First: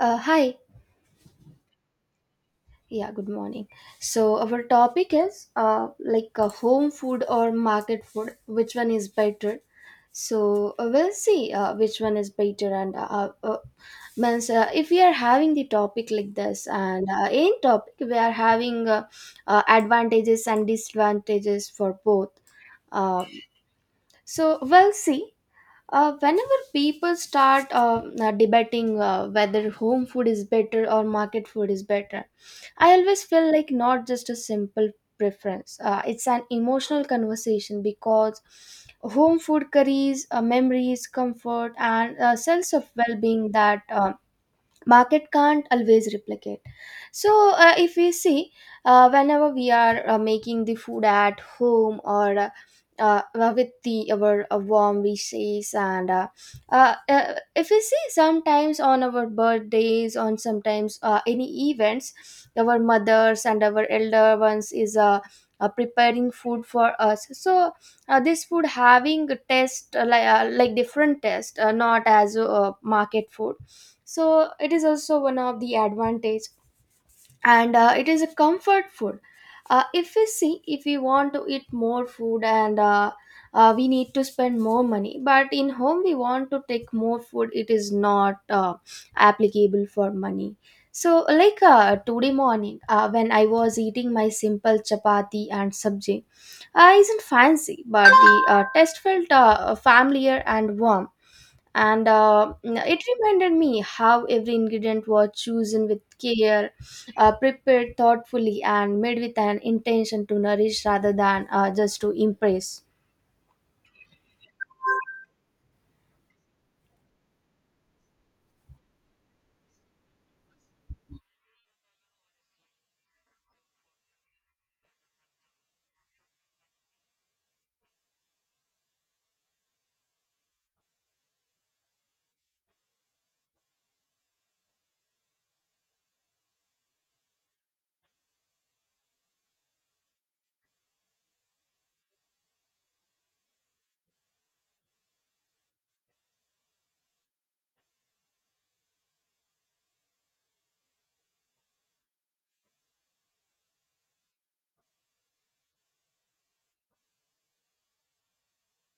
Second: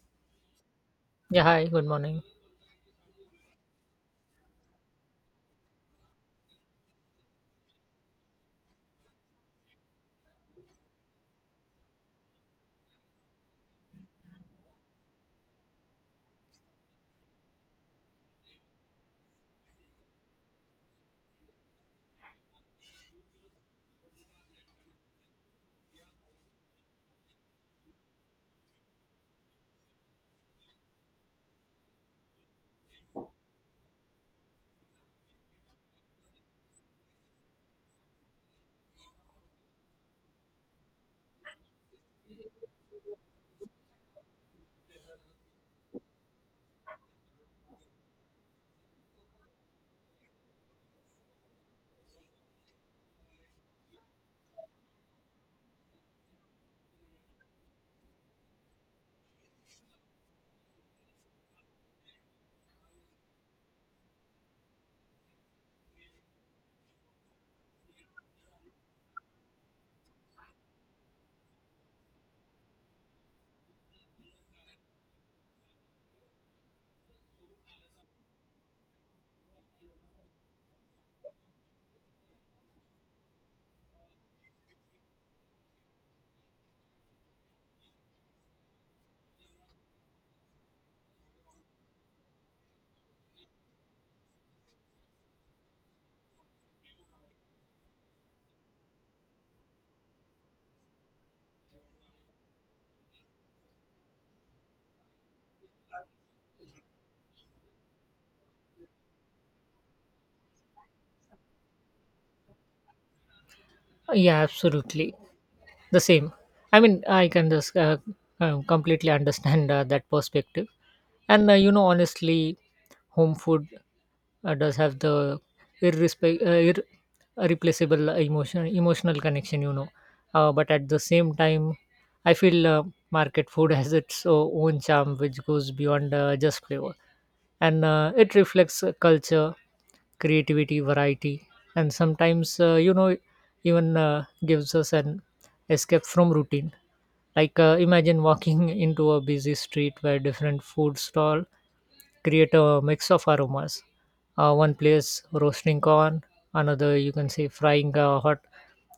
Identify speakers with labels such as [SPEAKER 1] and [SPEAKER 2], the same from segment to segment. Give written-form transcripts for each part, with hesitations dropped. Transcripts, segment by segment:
[SPEAKER 1] Hi.
[SPEAKER 2] Yeah, hi, good morning.
[SPEAKER 1] Yeah, good morning. So our topic is home food or market food, which one is better? So we'll see which one is better. And means If we are having the topic like this, and in topic we are having advantages and disadvantages for both. Uh, so we'll see. Whenever people start debating whether home food is better or market food is better, I always feel like not just a simple preference. It's an emotional conversation because home food carries memories, comfort, and a sense of well being that market can't always replicate. So if we see, whenever we are making the food at home or with the our warm wishes and if we see sometimes on our birthdays, on sometimes any events, our mothers and our elder ones is preparing food for us. So this food having a taste like like different taste, not as market food. So it is also one of the advantage. And it is a comfort food. If we see, if we want to eat more food, and we need to spend more money, but in home we want to take more food, it is not applicable for money. So today morning, when I was eating my simple chapati and sabji, isn't fancy, but the taste felt familiar and warm. And it reminded me how every ingredient was chosen with care, prepared thoughtfully and made with an intention to nourish rather than just to impress.
[SPEAKER 2] Yeah, absolutely. The same. I mean, I can just completely understand that perspective. You know, honestly, home food does have the irrespe- uh, irreplaceable emotional connection, you know. But at the same time, I feel market food has its own charm, which goes beyond just flavor. And it reflects culture, creativity, variety, and sometimes, you know, even gives us an escape from routine. Like, imagine walking into a busy street where different food stall create a mix of aromas. One place roasting corn, another you can say frying hot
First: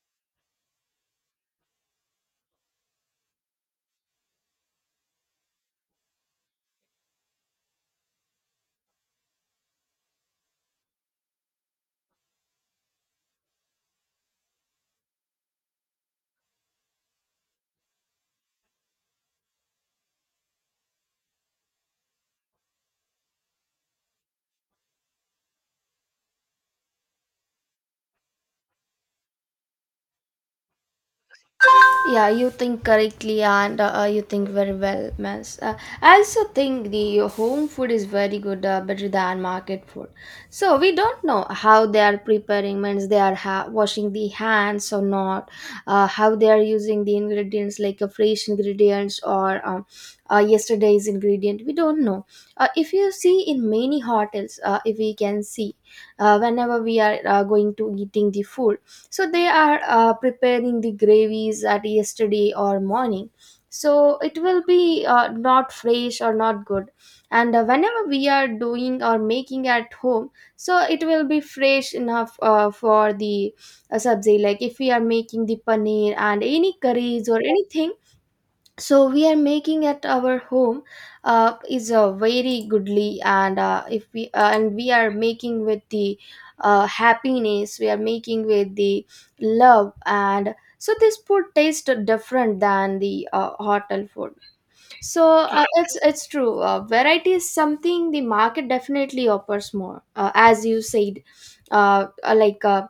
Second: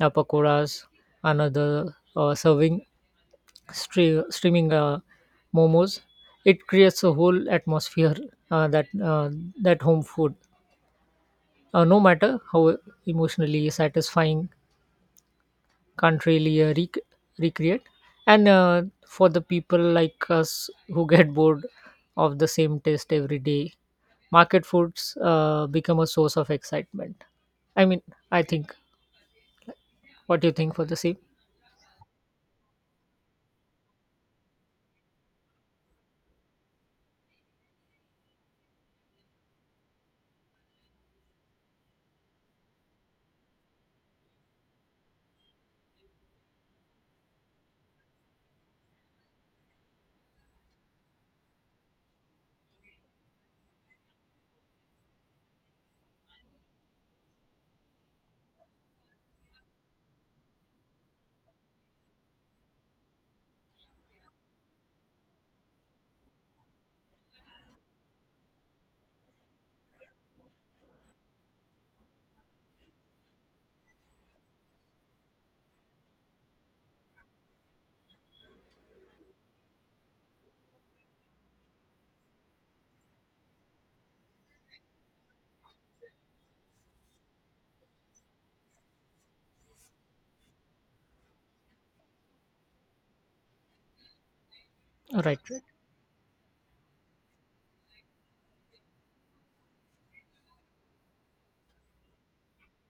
[SPEAKER 2] pakoras, another serving streaming momos. It creates a whole atmosphere uh, that uh, that home food, no matter how emotionally satisfying, can't really recreate. And for the people like us who get bored of the same taste every day, market foods become a source of excitement. I mean, I think, what do you think for the same?
[SPEAKER 1] Yeah, you think correctly and you think very well, miss. I also think the home food is very good, better than market food. So we don't know how they are preparing, means they are washing the hands or not, how they are using the ingredients like a fresh ingredients or yesterday's ingredient. We don't know. If you see in many hotels, if we can see, whenever we are going to eating the food, so they are preparing the gravies at yesterday or morning, so it will be not fresh or not good. And whenever we are doing or making at home, so it will be fresh enough for the sabzi. Like if we are making the paneer and any curries or anything, so we are making at our home, is very goodly, and if we and we are making with the happiness, we are making with the love, and so this food tastes different than the hotel food. So
[SPEAKER 2] Right, right,
[SPEAKER 1] it's true, variety is something the market definitely offers more, as you said. uh, uh, like uh,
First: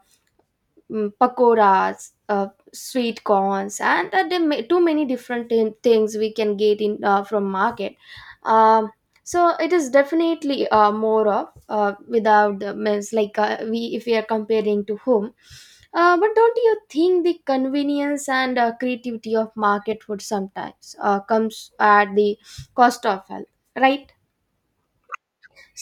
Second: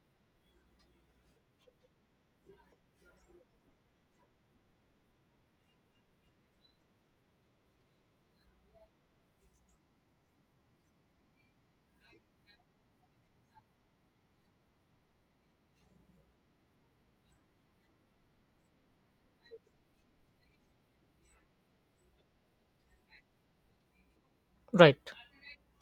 [SPEAKER 1] Pakoras, sweet corns, and there may, too many different things we can get in from market. Um, so it is definitely more of without the means, like we, if we are comparing to whom. But don't you think the convenience and creativity of market food sometimes comes at the cost of health, right?
[SPEAKER 2] right,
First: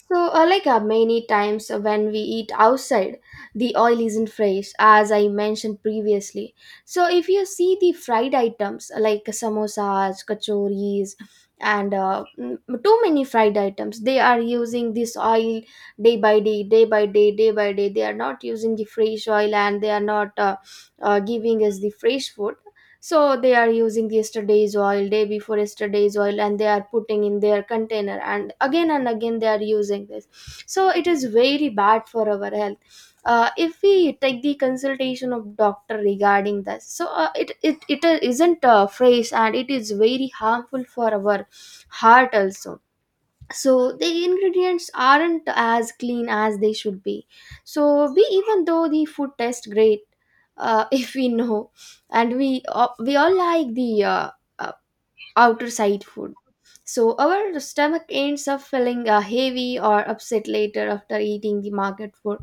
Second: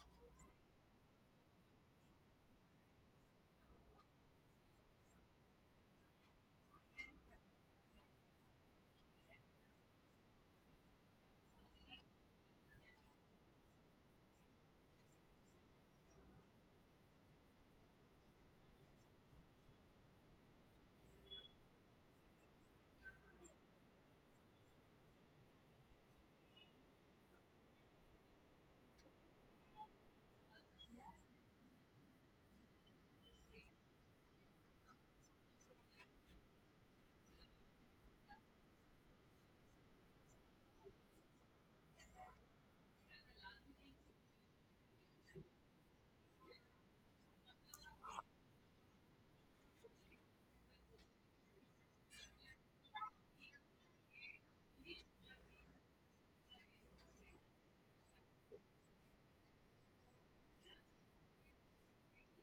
[SPEAKER 1] So, many times when we eat outside, the oil isn't fresh, as I mentioned previously. So, if you see the fried items, like samosas, kachoris, and too many fried items, they are using this oil day by day, day by day, day by day. They are not using the fresh oil and they are not giving us the fresh food. So they are using yesterday's oil, day before yesterday's oil, and they are putting in their container and again they are using this. So it is very bad for our health. If we take the consultation of doctor regarding this, so it isn't a phrase and it is very harmful for our heart also. So the ingredients aren't as clean as they should be, so we, even though the food tastes great, if we know, and we all like the uh, outer side food, so our stomach ends up feeling heavy or upset later after eating the market food.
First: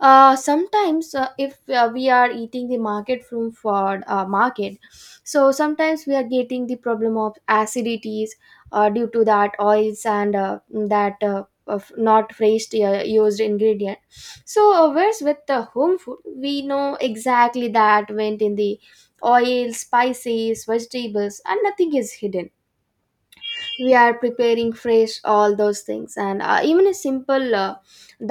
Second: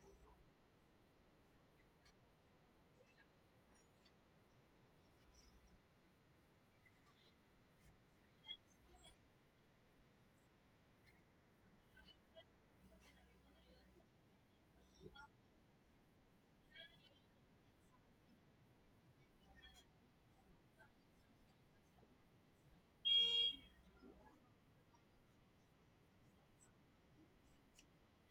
[SPEAKER 1] Sometimes, if we are eating the market from for market, so sometimes we are getting the problem of acidities, due to that oils and that of not fresh used ingredient. So whereas with the home food we know exactly that went in the oil, spices, vegetables, and nothing is hidden. We are preparing fresh all those things, and even a simple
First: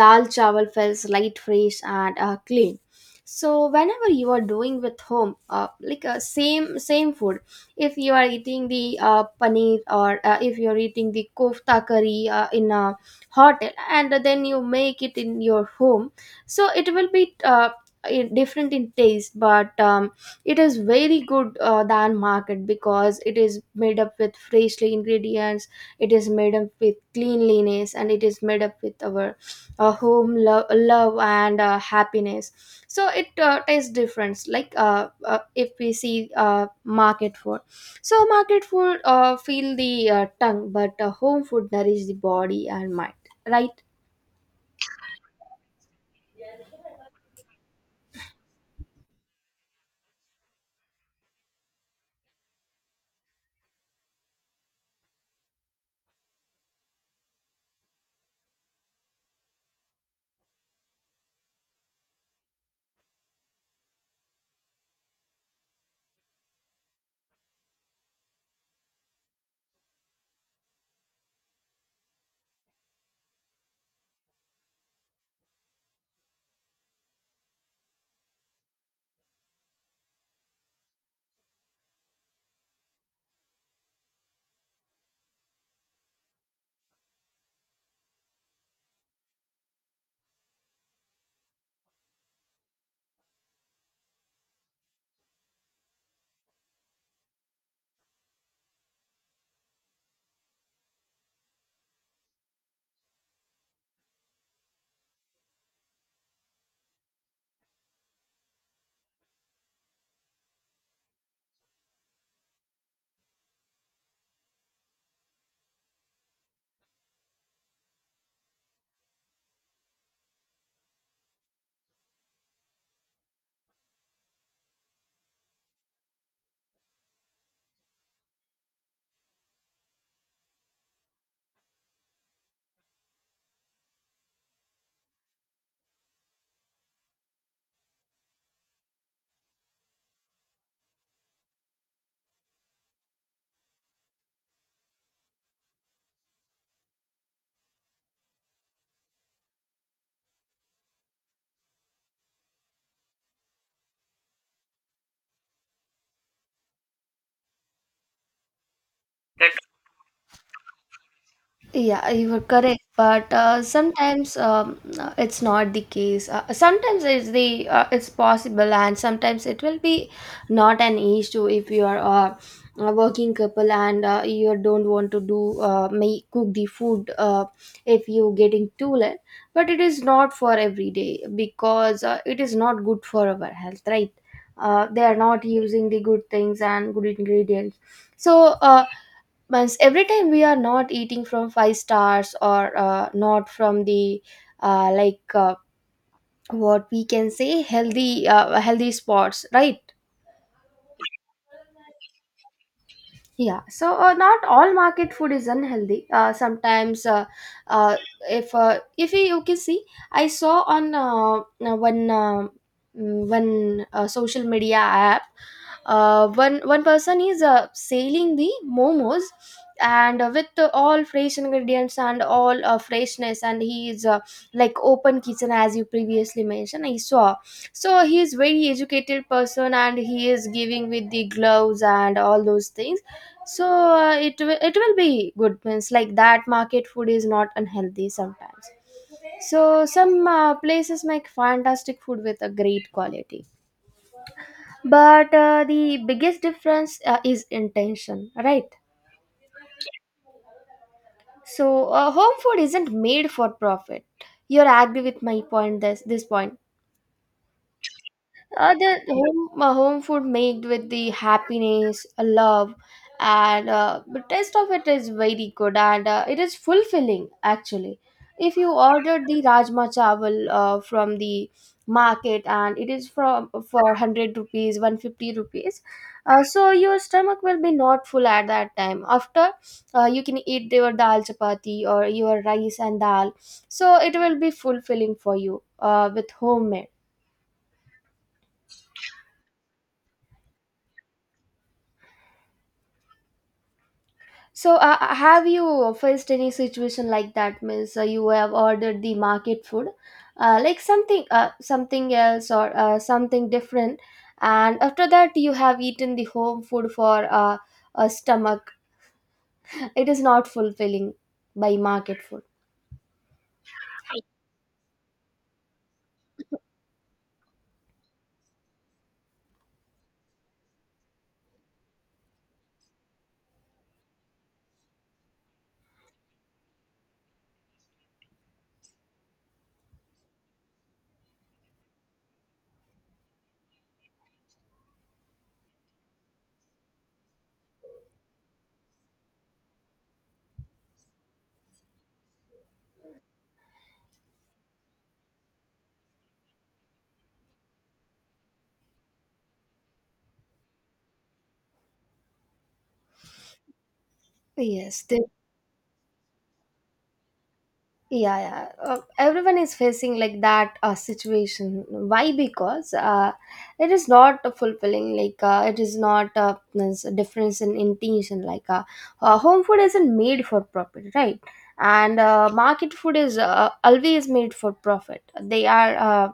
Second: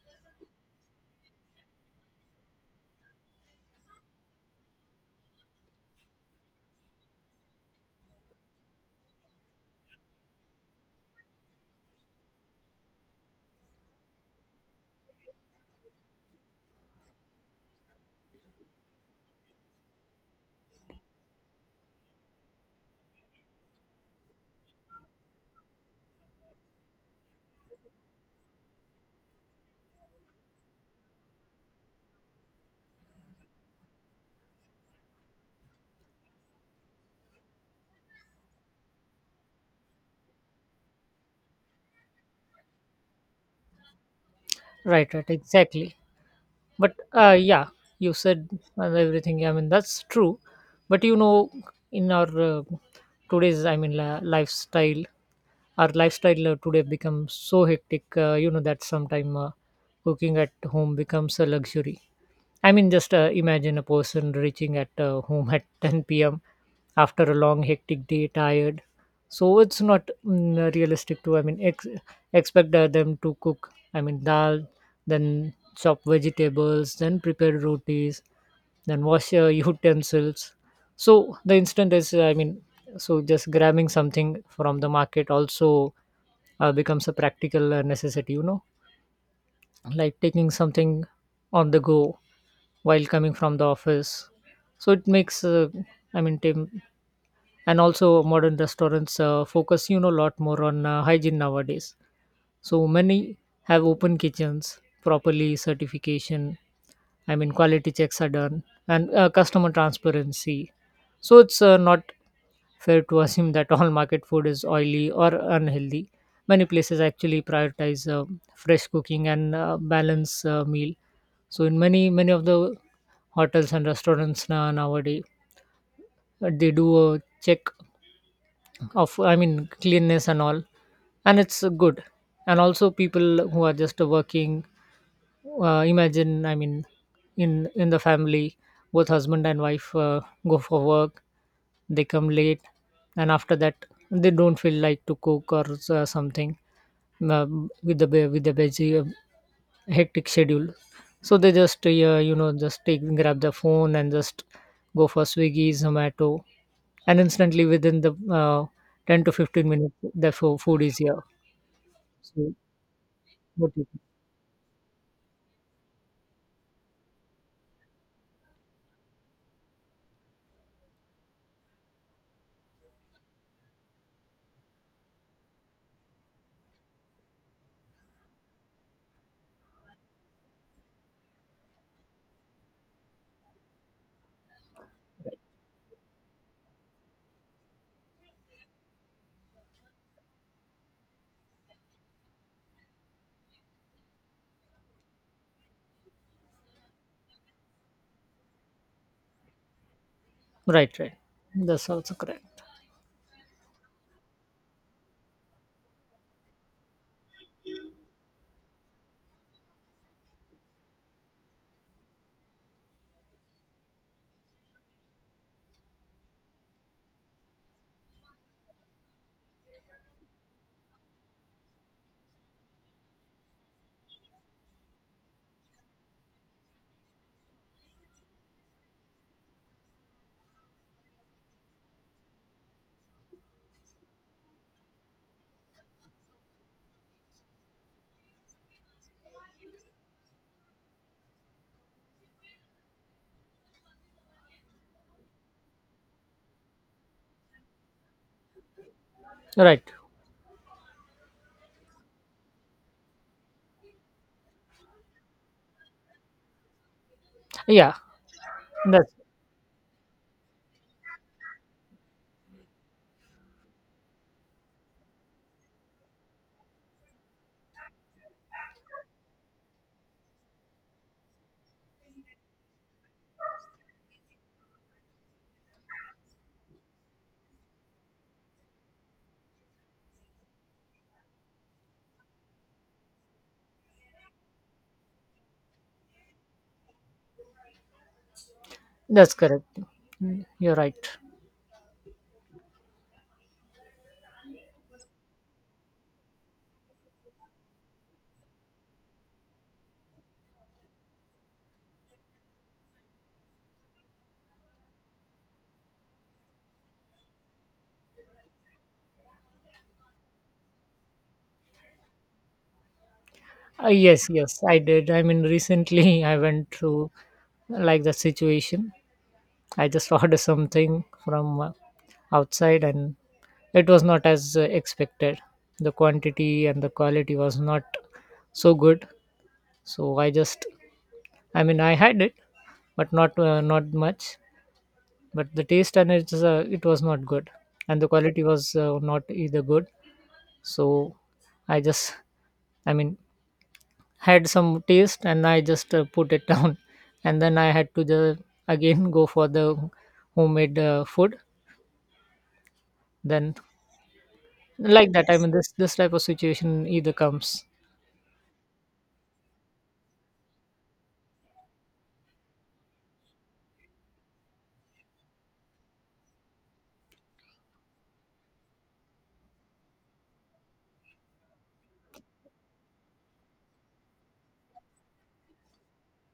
[SPEAKER 1] dal chawal feels light, fresh, and clean. So whenever you are doing with home, like same same food, if you are eating the paneer or if you are eating the kofta curry in a hotel and then you make it in your home, so it will be different in taste, but it is very good than market because it is made up with freshly ingredients, it is made up with cleanliness, and it is made up with our home love and happiness. So it tastes different. Like if we see market food, so market food feel the tongue, but home food nourish the body and mind, right?
[SPEAKER 2] right, right, exactly. But yeah, you said everything, I mean, that's true. But you know, in our, today's, I mean, lifestyle, our lifestyle today becomes so hectic, you know, that sometime cooking at home becomes a luxury. I mean, just imagine a person reaching at home at 10 p.m. after a long, hectic day, tired. So it's not, mm, realistic to, I mean, expect them to cook, I mean, dal, then chop vegetables, then prepare rotis, then wash your utensils. So the instant is, I mean, so just grabbing something from the market also becomes a practical necessity, you know, like taking something on the go while coming from the office. So it makes, I mean, and also modern restaurants focus, you know, a lot more on hygiene nowadays. So many have open kitchens, properly certification, I mean, quality checks are done, and customer transparency. So it's not fair to assume that all market food is oily or unhealthy. Many places actually prioritize fresh cooking and balance meal. So in many of the hotels and restaurants nowadays, they do a check of, I mean, cleanness and all, and it's good. And also people who are just working, imagine, I mean, in the family, both husband and wife go for work, they come late, and after that they don't feel like to cook or something uh, with the veggie hectic schedule. So they just, yeah, you know, just take grab the phone and just go for Swiggy Zomato, and instantly within the 10 to 15 minutes the food is here.
[SPEAKER 1] Yeah, you are
[SPEAKER 2] So
[SPEAKER 1] correct, but
[SPEAKER 2] what do you think?
[SPEAKER 1] sometimes it's not the case. Sometimes it's possible, and sometimes it will be not an issue if you are a working couple and you don't want to do make cook the food if you getting too late. But it is not for every day because it is not good for our health, right? They are not using the good things and good ingredients. So once every time we are not eating from five stars or not from the uh, like uh, what we can say healthy, healthy spots, right?
[SPEAKER 2] Right, right, that's also correct.
[SPEAKER 1] Yeah, so not all market food is unhealthy. Sometimes, uh, if you can see, I saw on uh, one uh, one social media app, one person is selling the momos, and with all fresh ingredients and all freshness, and he is like open kitchen, as you previously mentioned. I saw, so he is very educated person, and he is giving with the gloves and all those things. So it will be good, means like that market food is not unhealthy sometimes. So some places make fantastic food with a great quality. But the biggest difference is intention, right?
[SPEAKER 2] Right,
[SPEAKER 1] So home food isn't made for profit. You're agree with my point, this point?
[SPEAKER 2] yeah,
[SPEAKER 1] Uh, the
[SPEAKER 2] that's
[SPEAKER 1] home uh, home food made with the happiness, love, and the taste of it is very good and it is fulfilling actually. If you order the rajma chawal from the market and it is from for 100 rupees, 150 rupees, so your stomach will be not full at that time. After, you can eat your dal chapati or your rice and dal, so it will be fulfilling for you with homemade.
[SPEAKER 2] that's correct. Mm, you're right.
[SPEAKER 1] So, have you faced any situation like that? Means you have ordered the market food, like something, something else or something different, and after that you have eaten the home food for a stomach. It is not fulfilling by market food.
[SPEAKER 2] Yes, yes, I did. I mean, recently I went through like that situation. I just ordered something from outside, and it was not as expected. The quantity and the quality was not so good. So I just, I mean, I had it, but not not much. But the taste and it's, it was not good, and the quality was not either good. So I just, I mean, had some taste and I just put it down, and then I had to the again go for the homemade food. Then
[SPEAKER 1] Yes,
[SPEAKER 2] like
[SPEAKER 1] they
[SPEAKER 2] that I, Yes, mean this type of situation either comes.
[SPEAKER 1] yeah yeah everyone is facing like that situation. Why? Because it is not fulfilling, like it is not this difference in intention, like home food isn't made for profit, right? And market food is always made for profit. They are uh,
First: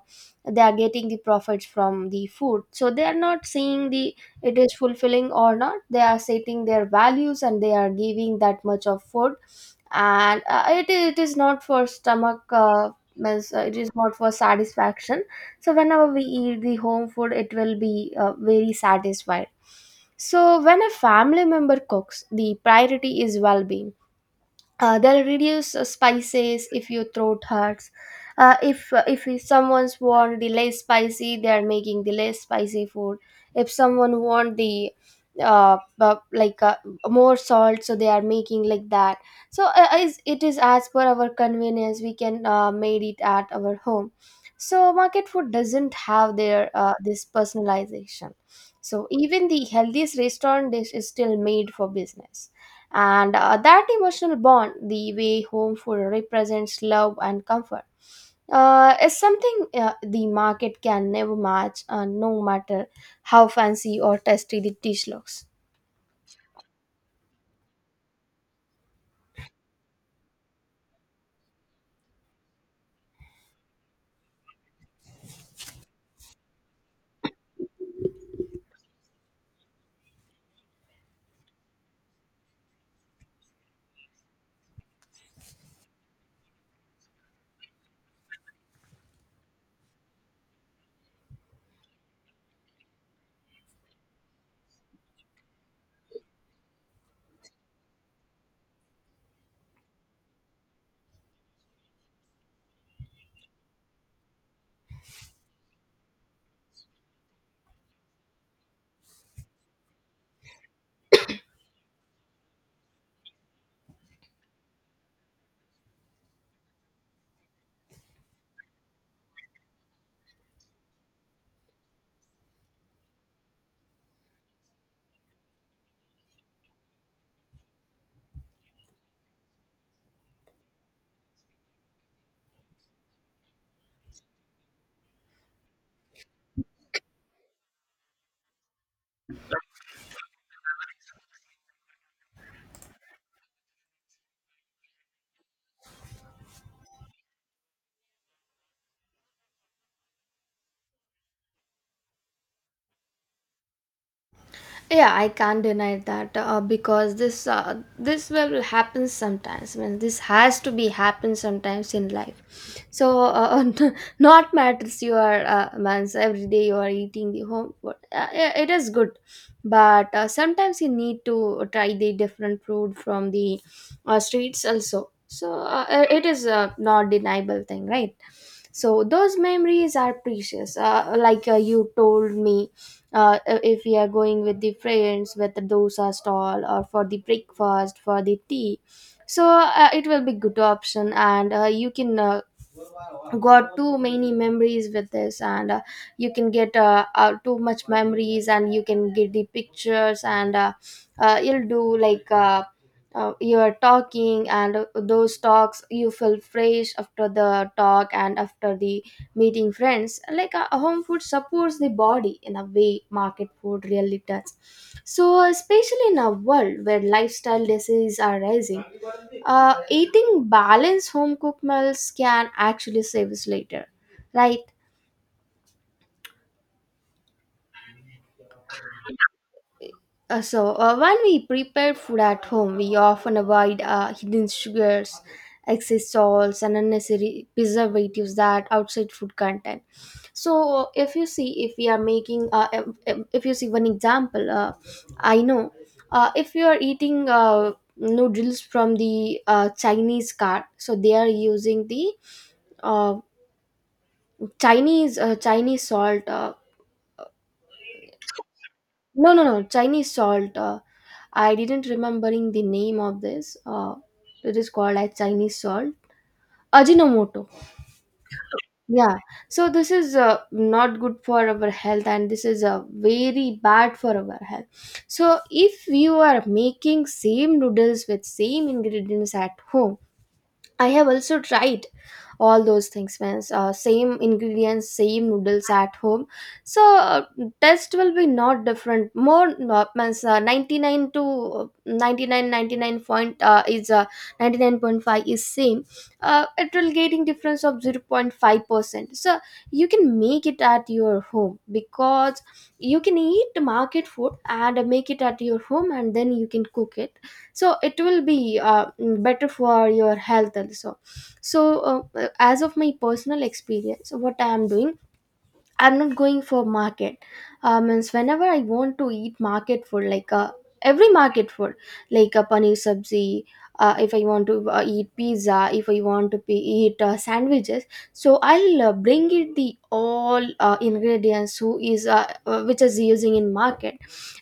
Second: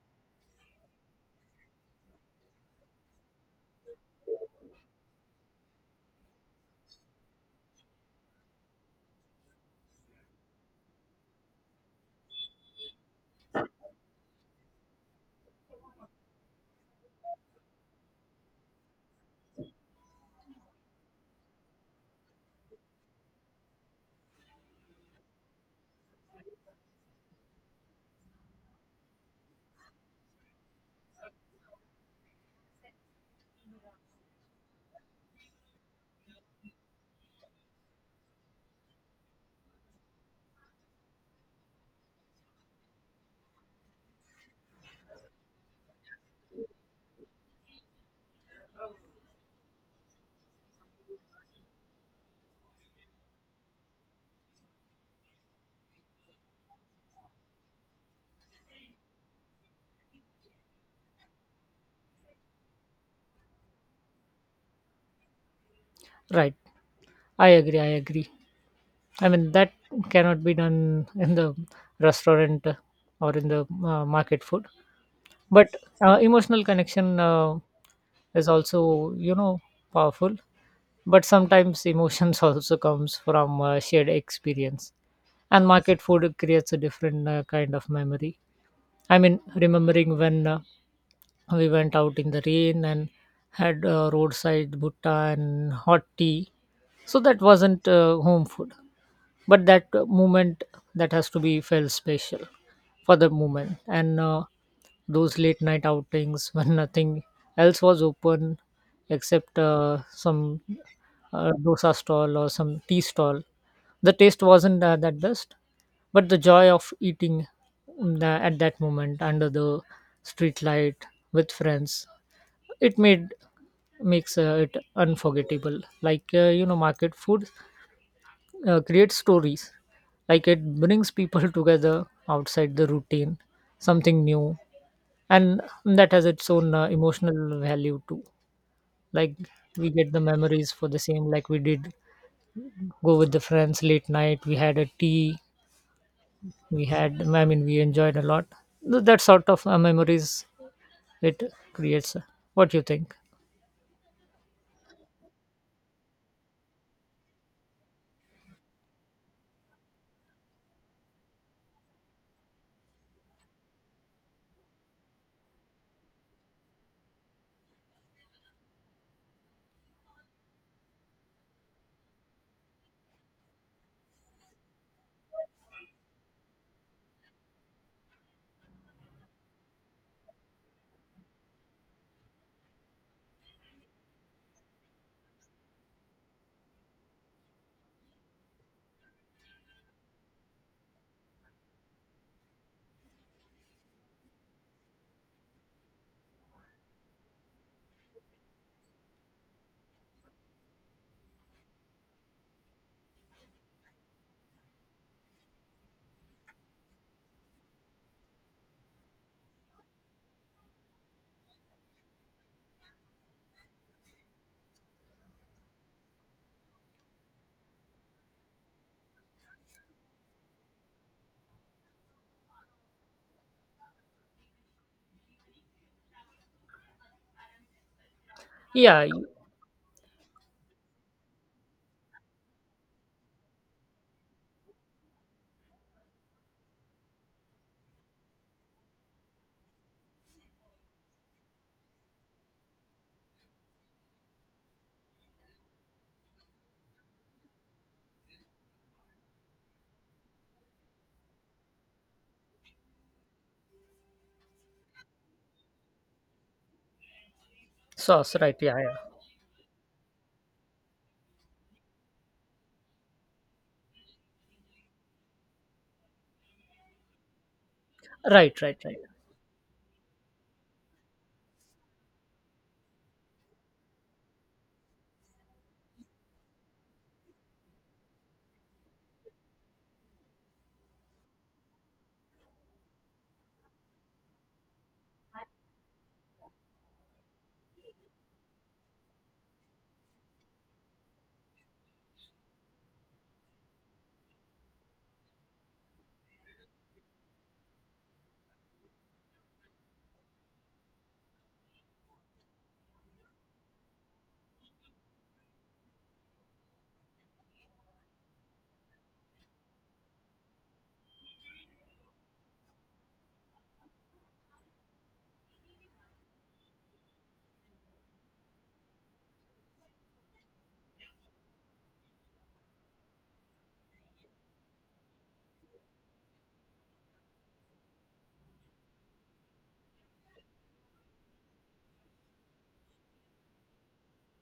[SPEAKER 1] they are getting the profits from the food, so they are not seeing the it is fulfilling or not. They are setting their values and they are giving that much of food. And it is not for stomach, it is not for satisfaction. So whenever we eat the home food it will be very satisfied. So when a family member cooks, the priority is well-being. They'll reduce spices if your throat hurts. If someone's want the less spicy, they're making the less spicy food. If someone want the uh, uh, like uh, more salt, so they are making like that. So it is as per our convenience, we can made it at our home. So market food doesn't have their this personalization. So even the healthiest restaurant dish is still made for business. And that emotional bond, the way home food represents love and comfort, is something the market can never match, no matter how fancy or tasty the dish looks.
[SPEAKER 2] Right, I agree, I agree. I mean, that cannot be done in the restaurant or in the market food. But emotional connection is also, you know, powerful. But sometimes emotions also comes from shared experience, and market food creates a different kind of memory. I mean, remembering when we went out in the rain and had roadside butta and hot tea. So that wasn't home food, but that moment, that has to be felt special for the moment. And those late night outings when nothing else was open except some dosa stall or some tea stall. The taste wasn't that best, but the joy of eating, mm, at that moment under the street light with friends, it made makes it unforgettable. Like, you know, market food create stories, like it brings people together outside the routine, something new, and that has its own emotional value too. Like, we get the memories for the same, like we did go with the friends late night, we had a tea, we had, I mean, we enjoyed a lot. That sort of memories it creates. What do you think?
[SPEAKER 1] Yeah, I can't deny that, because this will happen sometimes. I mean, this has to be happen sometimes in life. So not matters you are means every day you are eating the home food, yeah, it is good. But sometimes you need to try the different food from the streets also. So it is a not deniable thing, right? So those memories are precious, like you told me. If we are going with the friends with the dosa stall, or for the breakfast for the tea, so it will be good option. And you can got too many memories with this. And you can get too much memories and you can get the pictures. And you'll do like you're talking, and those talks you feel fresh after the talk and after the meeting friends. Like home food supports the body in a way market food really does. So especially in a world where lifestyle diseases are rising, eating balanced home cooked meals can actually save us later, right?
[SPEAKER 2] yeah you-
[SPEAKER 1] So when we prepare food at home, we often avoid hidden sugars, excess salts, and unnecessary preservatives that outside food contain. So, if you see, if we are making, if you see one example, I know if you are eating noodles from the Chinese cart, so they are using the uh, uh, Chinese salt.
[SPEAKER 2] Sauce, right, yeah, yeah.
[SPEAKER 1] No, no, no. Chinese salt. I didn't remembering the name of this. It is called as Chinese salt. Ajinomoto.
[SPEAKER 2] Right, right,
[SPEAKER 1] Yeah. So this is not good for our health, and this is very bad for our health. So if you are making same noodles with same ingredients at home, I have also tried all those things. Means same ingredients same noodles at home. So taste will be not different more, no, means 99 to 99.99 is 99.5 is same. It will getting difference of 0. 0.5 percent. So you can make it at your home, because you can eat market food and make it at your home and then you can cook it. So it will be better for your health also. So as of my personal experience, what I am doing, I'm not going for market. Means whenever I want to eat market food, like every market food, like a paneer sabzi, if I want to eat pizza, if I want to be, eat sandwiches, so I'll bring it the all ingredients who is which is using in market,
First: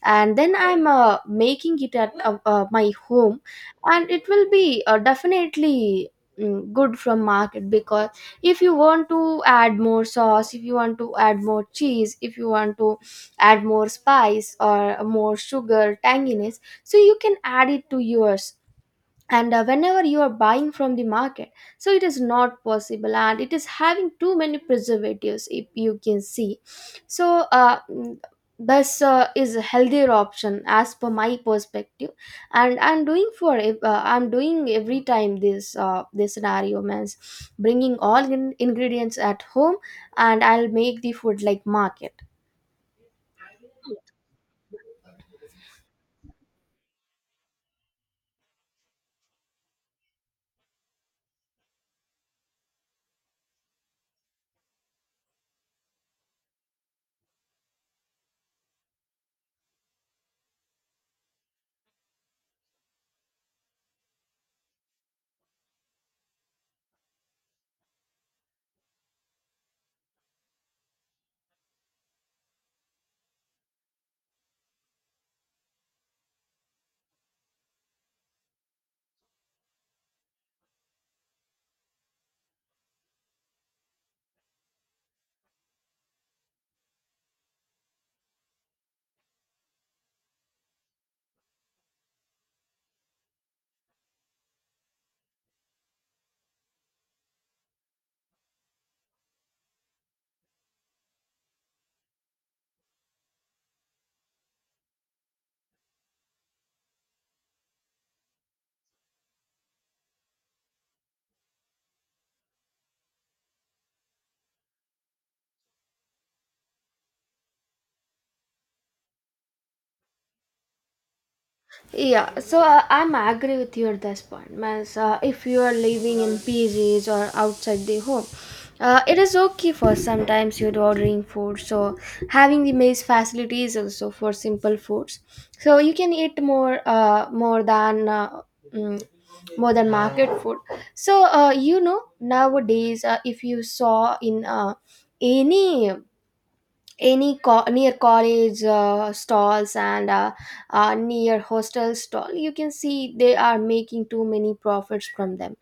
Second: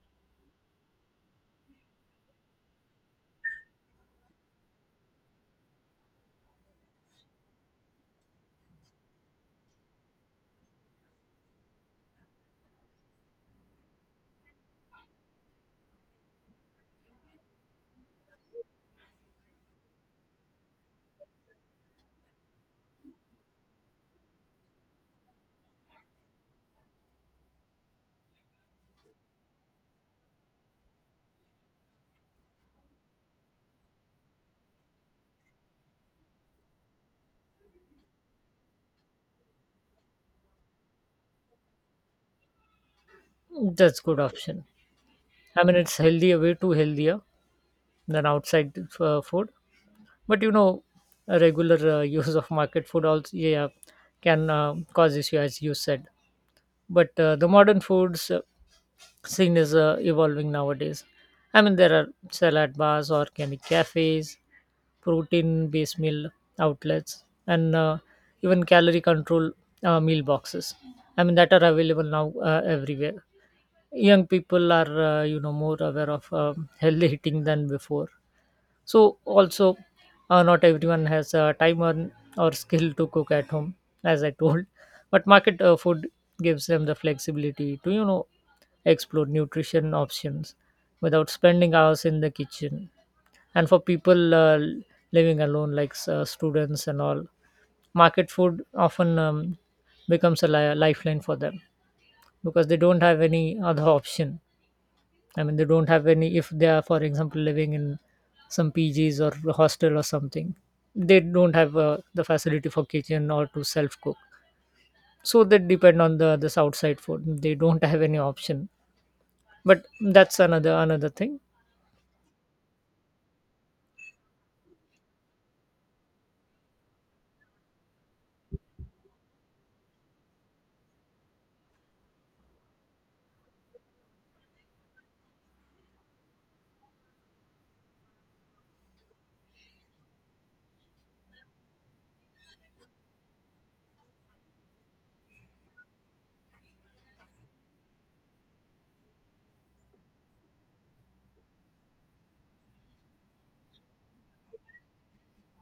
[SPEAKER 1] and then I'm making it at my home, and it will be definitely mm, good from market. Because if you want to add more sauce, if you want to add more cheese, if you want to add more spice or more sugar tanginess, so you can add it to yours. And whenever you are buying from the market, so it is not possible, and it is having too many preservatives if you can see. So this is a healthier option as per my perspective. And I'm doing for I'm doing every time this this scenario, means bringing all ingredients at home and I'll make the food like market.
[SPEAKER 2] right, that's good option. I mean, it's healthier way too, healthier than outside food. But you know, a regular use of market food also, yeah, can cause issue, as you said. But the modern foods scene is evolving nowadays. I mean, there are salad bars, organic cafes, protein based meal outlets, and even calorie control meal boxes, I mean, that are available now everywhere. Young people are, you know, more aware of um, healthy eating than before. So also, not everyone has time or skill to cook at home, as I told. But market food gives them the flexibility to, you know, explore nutrition options without spending hours in the kitchen. And for people living alone, like students and all, market food often, becomes a lifeline for them, because they don't have any other option. I mean, they don't have any, if they are, for example, living in some PGs or hostel or something, they don't have the facility for kitchen or to self cook. So they depend on the this outside food. They don't have any option. But that's another thing.
[SPEAKER 1] Yeah, so I'm agree with you at this point. Means, if you are living in PGs or outside the home, it is okay for sometimes you're ordering food. So having the mess facilities also for simple foods. So you can eat more, more than. Mm, More than market food. So you know nowadays if you saw in any any near college stalls, and near hostel stall, you can see they are making too many profits from them,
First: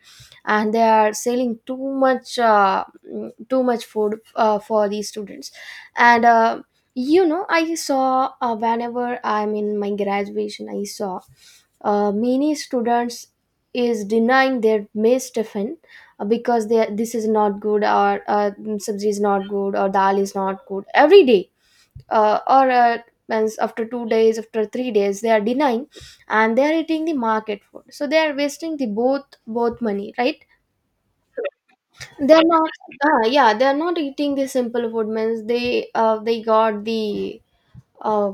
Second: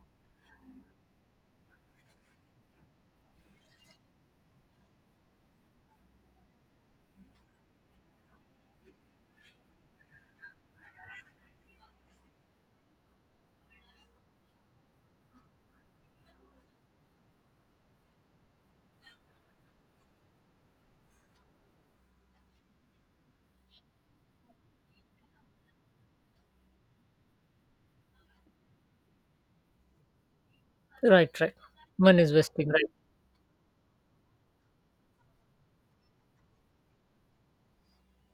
[SPEAKER 1] and they are selling too much too much food for these students. And you know, I saw whenever I'm in my graduation, I saw many students is denying their mess tiffin, because they this is not good, or sabzi is not good, or dal is not good every day. Or Means after 2 days, after 3 days they are denying, and they are eating the market food. So they are wasting the both money, right?
[SPEAKER 2] Right, right. Money
[SPEAKER 1] They
[SPEAKER 2] is
[SPEAKER 1] are
[SPEAKER 2] wasting.
[SPEAKER 1] not
[SPEAKER 2] Right.
[SPEAKER 1] yeah, they are not eating the simple food. Means they got the uh,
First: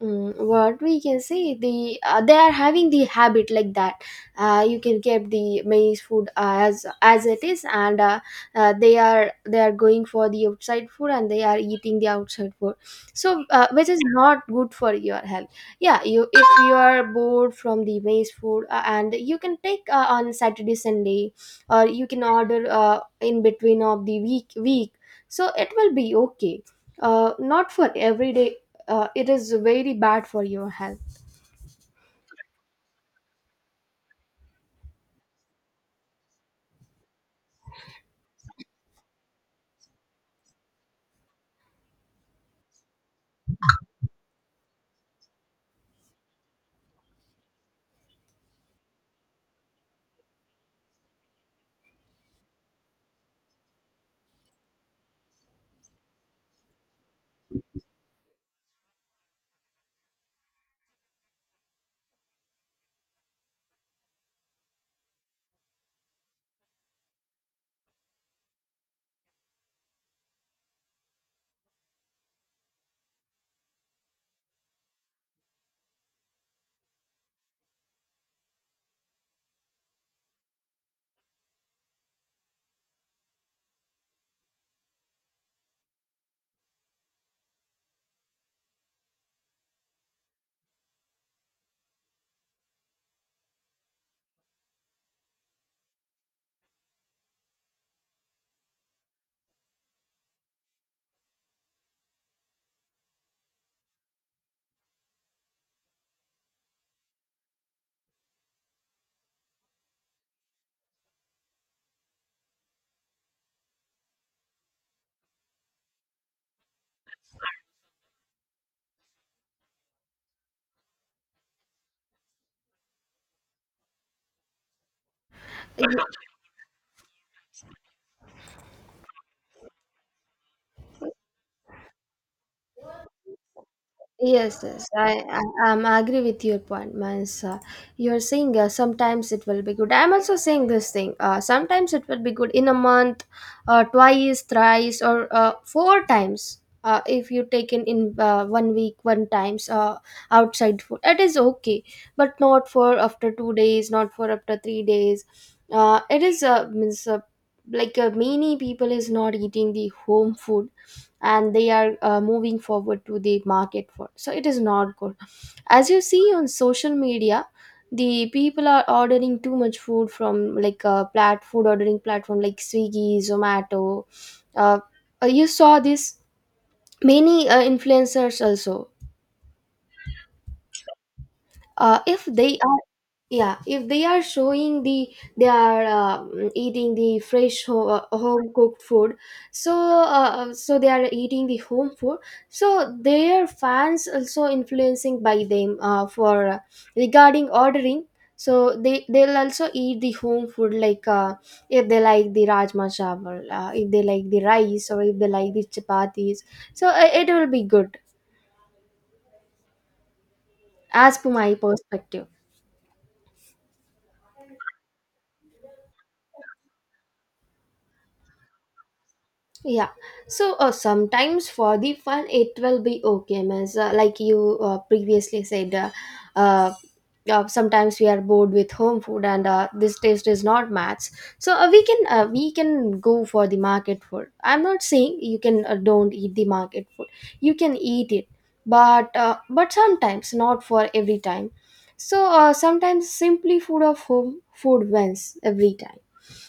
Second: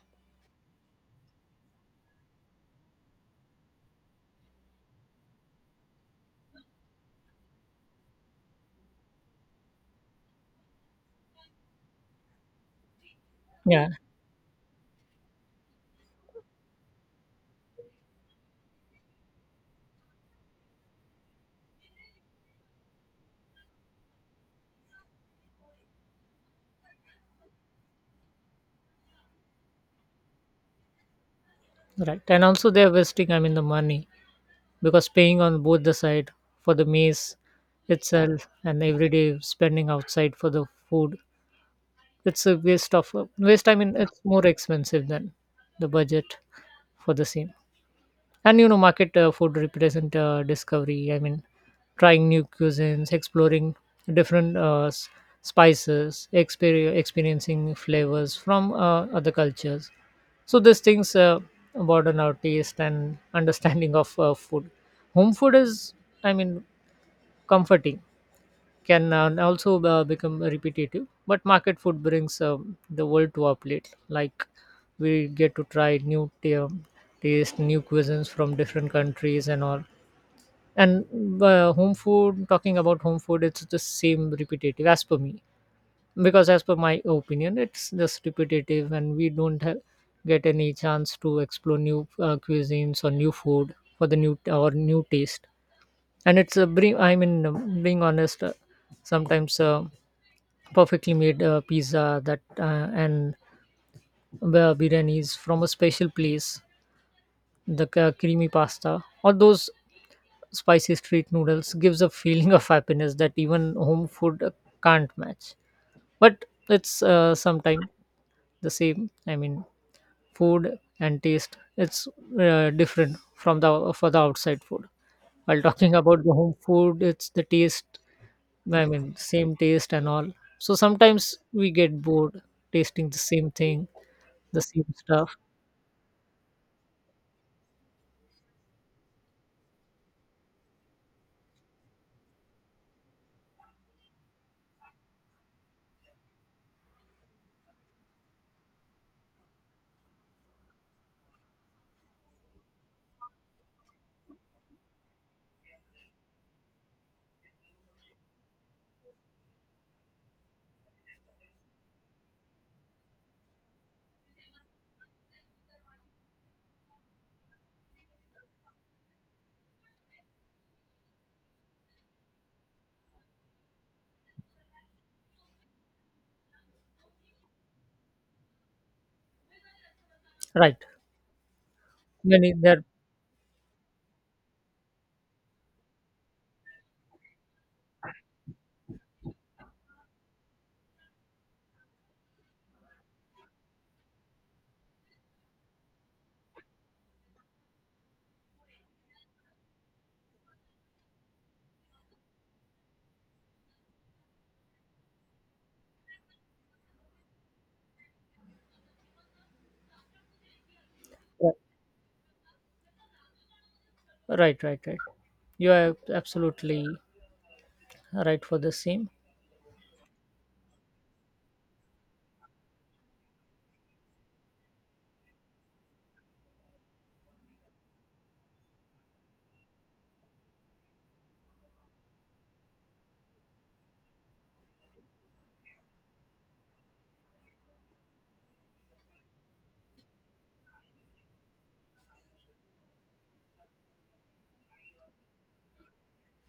[SPEAKER 1] mm, what we can say, the they are having the habit like that. You can keep the maize food as it is, and they are going for the outside food, and they are eating the outside food. So which
[SPEAKER 2] Yeah,
[SPEAKER 1] is not good for your health. Yeah, you, if you are bored from the maize food, and you can take on saturday sunday, or you can order in between of the week. So it will be okay, not for every day. It is very bad for your health.
[SPEAKER 2] right. And also they're wasting, I mean, the money, because paying on both the side for the maize itself and everyday spending outside for the food, it's a waste of waste I mean, it's more expensive than the budget for the same. And you know, market food represent discovery. I mean, trying new cuisines, exploring different spices, experiencing flavors from other cultures. So these things broaden our taste and understanding of food. Home food is, I mean, comforting, can also become repetitive, but market food brings, the world to our plate. Like, we get to try new taste, new cuisines from different countries and all. And home food, talking about home food, it's the same repetitive, as per me. Because as per my opinion, it's just repetitive and we don't have, get any chance to explore new cuisines or new food for the new or new taste. And it's a bring I mean, being honest, sometimes perfectly made pizza that and biryanis from a special place, the creamy pasta, or those spicy street noodles gives a feeling of happiness that even home food can't match. But it's sometime the same. I mean, food and taste, it's different from the for the outside food. While talking about the home food, it's the taste, I mean, same taste and all. So sometimes we get bored tasting the same thing,
[SPEAKER 1] Yes,
[SPEAKER 2] the
[SPEAKER 1] yes,
[SPEAKER 2] same
[SPEAKER 1] I,
[SPEAKER 2] stuff.
[SPEAKER 1] I am agree with your point. Means you're saying sometimes it will be good. I'm also saying this thing. Sometimes it will be good in a month, twice, thrice, or four times. If you take in one week, one times outside food, it is okay, but not for after 2 days, not for after 3 days. It is means like many people is not eating the home food, and they are moving forward to the market for. So it is not good. As you see on social media, the people are ordering too much food from like a plat food ordering platform like swiggy zomato. uh, you saw this many influencers also
[SPEAKER 2] Right.
[SPEAKER 1] if
[SPEAKER 2] Many,
[SPEAKER 1] they are,
[SPEAKER 2] they're
[SPEAKER 1] yeah, if they are showing the they are eating the fresh home cooked food. So so they are eating the home food. So their fans also influencing by them for regarding ordering. So they'll also eat the home food, like if they like the rajma chawal, if they like the rice, or if they like the chapatis. So it will be good as per my perspective.
[SPEAKER 2] right, right, right. You are absolutely right for the same.
[SPEAKER 1] Yeah, so sometimes for the fun it will be okay, Miss. Like you previously said, uh, sometimes we are bored with home food, and this taste is not match. So we can go for the market food. I'm not saying you can don't eat the market food. You can eat it, but sometimes, not for every time. So sometimes simply food of home food wins every time.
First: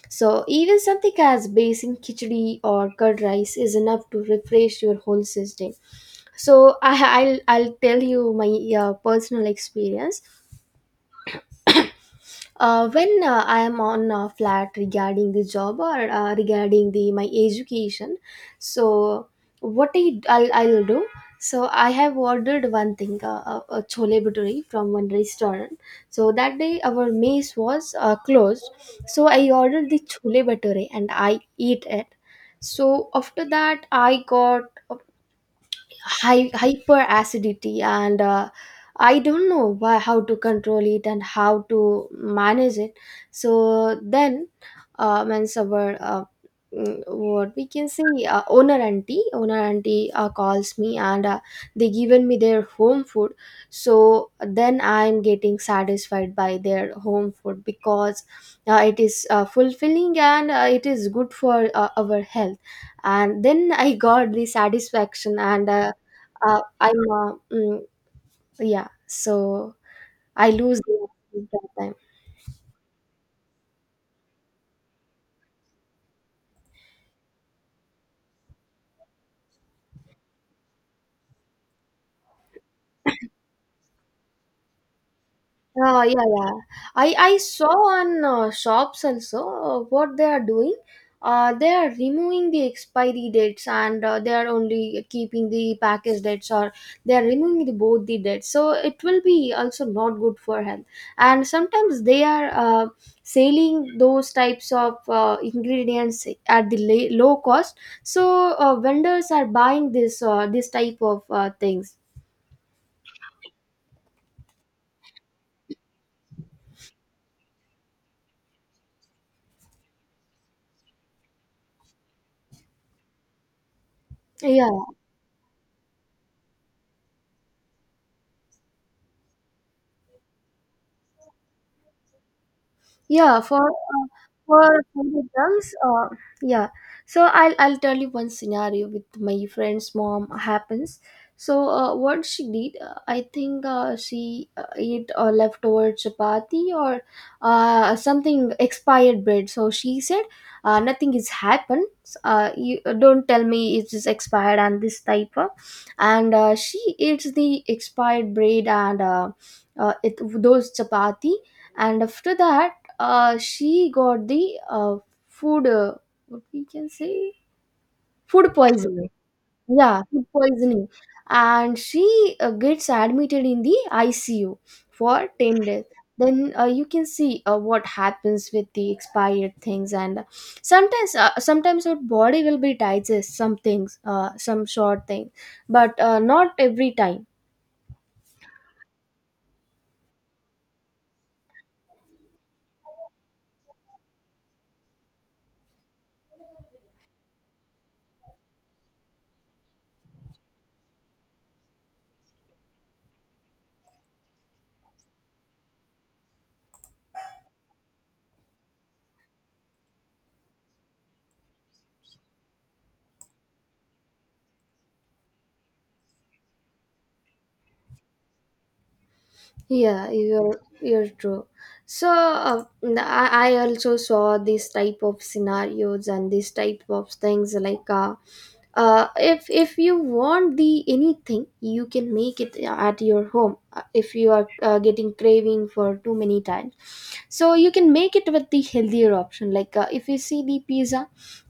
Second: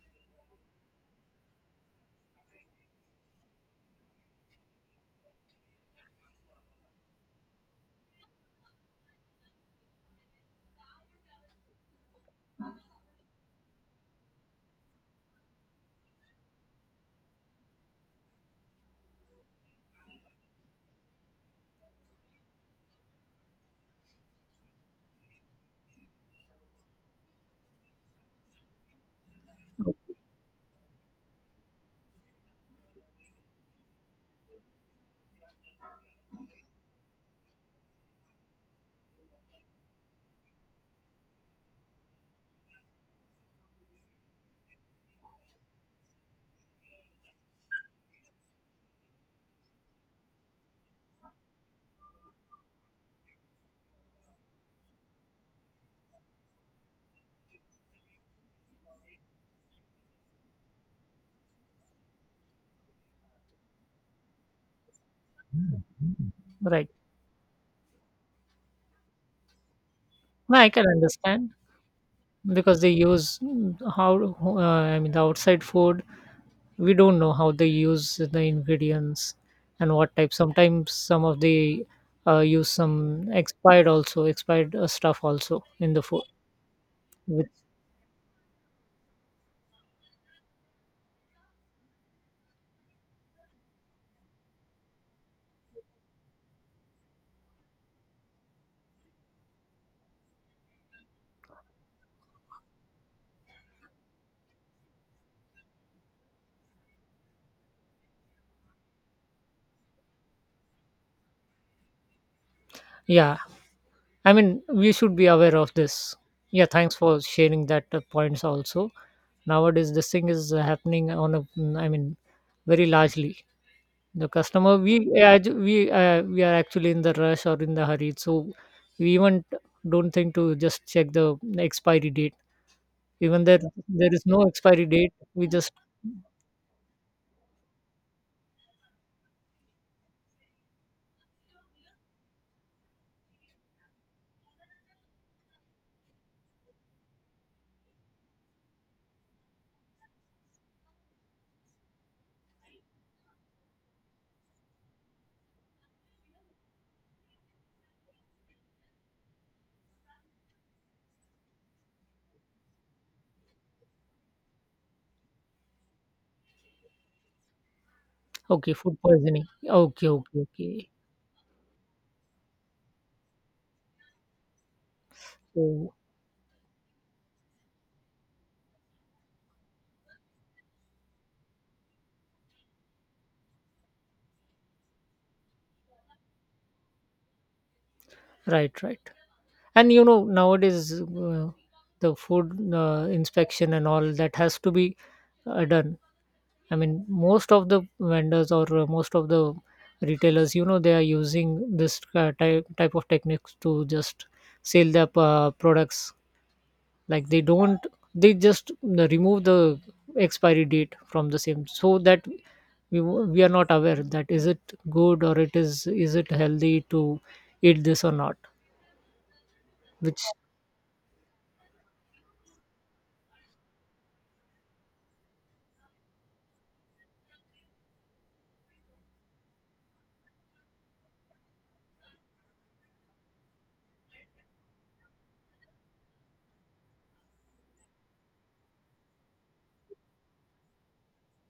[SPEAKER 1] So even something as basic khichdi or curd rice is enough to refresh your whole system. So I'll tell you my personal experience. When I am on a flat regarding the job, or regarding the my education, so what I'll do, so I have ordered one thing, a chole bhature from one restaurant. So that day our mess was closed. So I ordered the chole bhature and I eat it. So after that I got hyperacidity, and I don't know why, how to control it and how to manage it. So then uh, means our uh, what we can say, owner auntie calls me, and they given me their home food. So then I'm getting satisfied by their home food, because it is fulfilling, and it is good for our health. And then I got the satisfaction, and
[SPEAKER 2] Right.
[SPEAKER 1] I'm yeah. So I
[SPEAKER 2] No, I
[SPEAKER 1] lose
[SPEAKER 2] can
[SPEAKER 1] the
[SPEAKER 2] understand,
[SPEAKER 1] that time.
[SPEAKER 2] because they use, mm, how, I mean, the outside food. We don't know how they use the ingredients and what type. Sometimes some of the use some expired stuff also in
[SPEAKER 1] Ah
[SPEAKER 2] the food.
[SPEAKER 1] yeah, yeah. I
[SPEAKER 2] With-
[SPEAKER 1] saw on shops also what they are doing. They are removing the expiry dates, and they are only keeping the package dates, or they are removing the both the dates. So it will be also not good for health. And sometimes they are selling those types of ingredients at the low cost. So vendors are buying this this type of things.
[SPEAKER 2] Yeah, I mean, we should be aware of this. Yeah, thanks for sharing that points also. Nowadays this thing is happening on a, mm, I mean, very largely. The
[SPEAKER 1] Yeah.
[SPEAKER 2] customer, we, yeah, we, we are actually in the rush or in the hurry, so we even don't think to just check the expiry date.
[SPEAKER 1] yeah
[SPEAKER 2] Even
[SPEAKER 1] for
[SPEAKER 2] there,
[SPEAKER 1] uh,
[SPEAKER 2] there is no
[SPEAKER 1] for
[SPEAKER 2] expiry
[SPEAKER 1] for
[SPEAKER 2] date,
[SPEAKER 1] the
[SPEAKER 2] we just,
[SPEAKER 1] drums, yeah, so I'll tell you one scenario with my friend's mom happens. So what she did, I think she ate leftover chapati, or something expired bread. So she said nothing is happened, you don't tell me it is expired, and this type of. And she eats the expired bread, and uh, it, those chapati. And after that she got the food, what we can say, food
[SPEAKER 2] okay, food
[SPEAKER 1] poisoning.
[SPEAKER 2] poisoning,
[SPEAKER 1] Yeah,
[SPEAKER 2] okay,
[SPEAKER 1] food
[SPEAKER 2] okay, okay,
[SPEAKER 1] poisoning, and she gets admitted in the ICU for 10 days.
[SPEAKER 2] so,
[SPEAKER 1] Then you can see what happens with the expired things. And sometimes our body will be digest some things, some short thing, but not every time.
[SPEAKER 2] right, right. And you know, nowadays the food inspection and all that has to be done. I mean, most of the vendors or most of the retailers, you know, they are using this type of techniques to just sell their products. Like, they don't, they just remove the expiry date from the same, so that we we are not aware that is it good, or it is it healthy to eat this or not.
[SPEAKER 1] Yeah,
[SPEAKER 2] Which
[SPEAKER 1] you're true. So I also saw this type of scenarios and this type of things. Like if you want the anything, you can make it at your home. If you are getting craving for too many times, so you can make it with the healthier option. Like if you see the pizza,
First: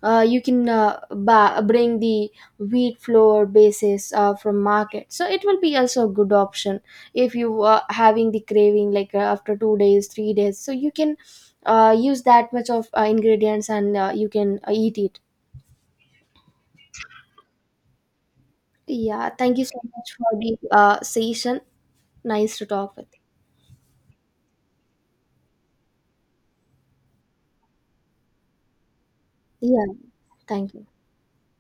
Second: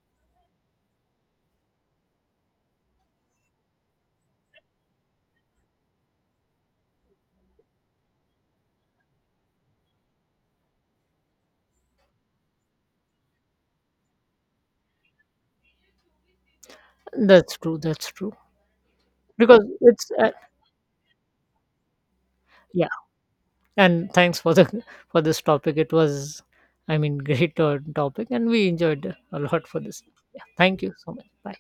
[SPEAKER 1] you can bring the wheat flour basis from market. So it will be also a good option. If you are having the craving like after 2 days 3 days, so you can use that much of ingredients, and you can eat it.
[SPEAKER 2] That's true, that's true,
[SPEAKER 1] Yeah, thank
[SPEAKER 2] because
[SPEAKER 1] you so much
[SPEAKER 2] it's
[SPEAKER 1] for the session. Nice to talk with
[SPEAKER 2] and thanks for the for this topic. It was, I mean, great topic, and we enjoyed a lot
[SPEAKER 1] you.
[SPEAKER 2] for
[SPEAKER 1] Yeah,
[SPEAKER 2] this. Yeah,
[SPEAKER 1] thank
[SPEAKER 2] thank
[SPEAKER 1] you.
[SPEAKER 2] you so much, bye.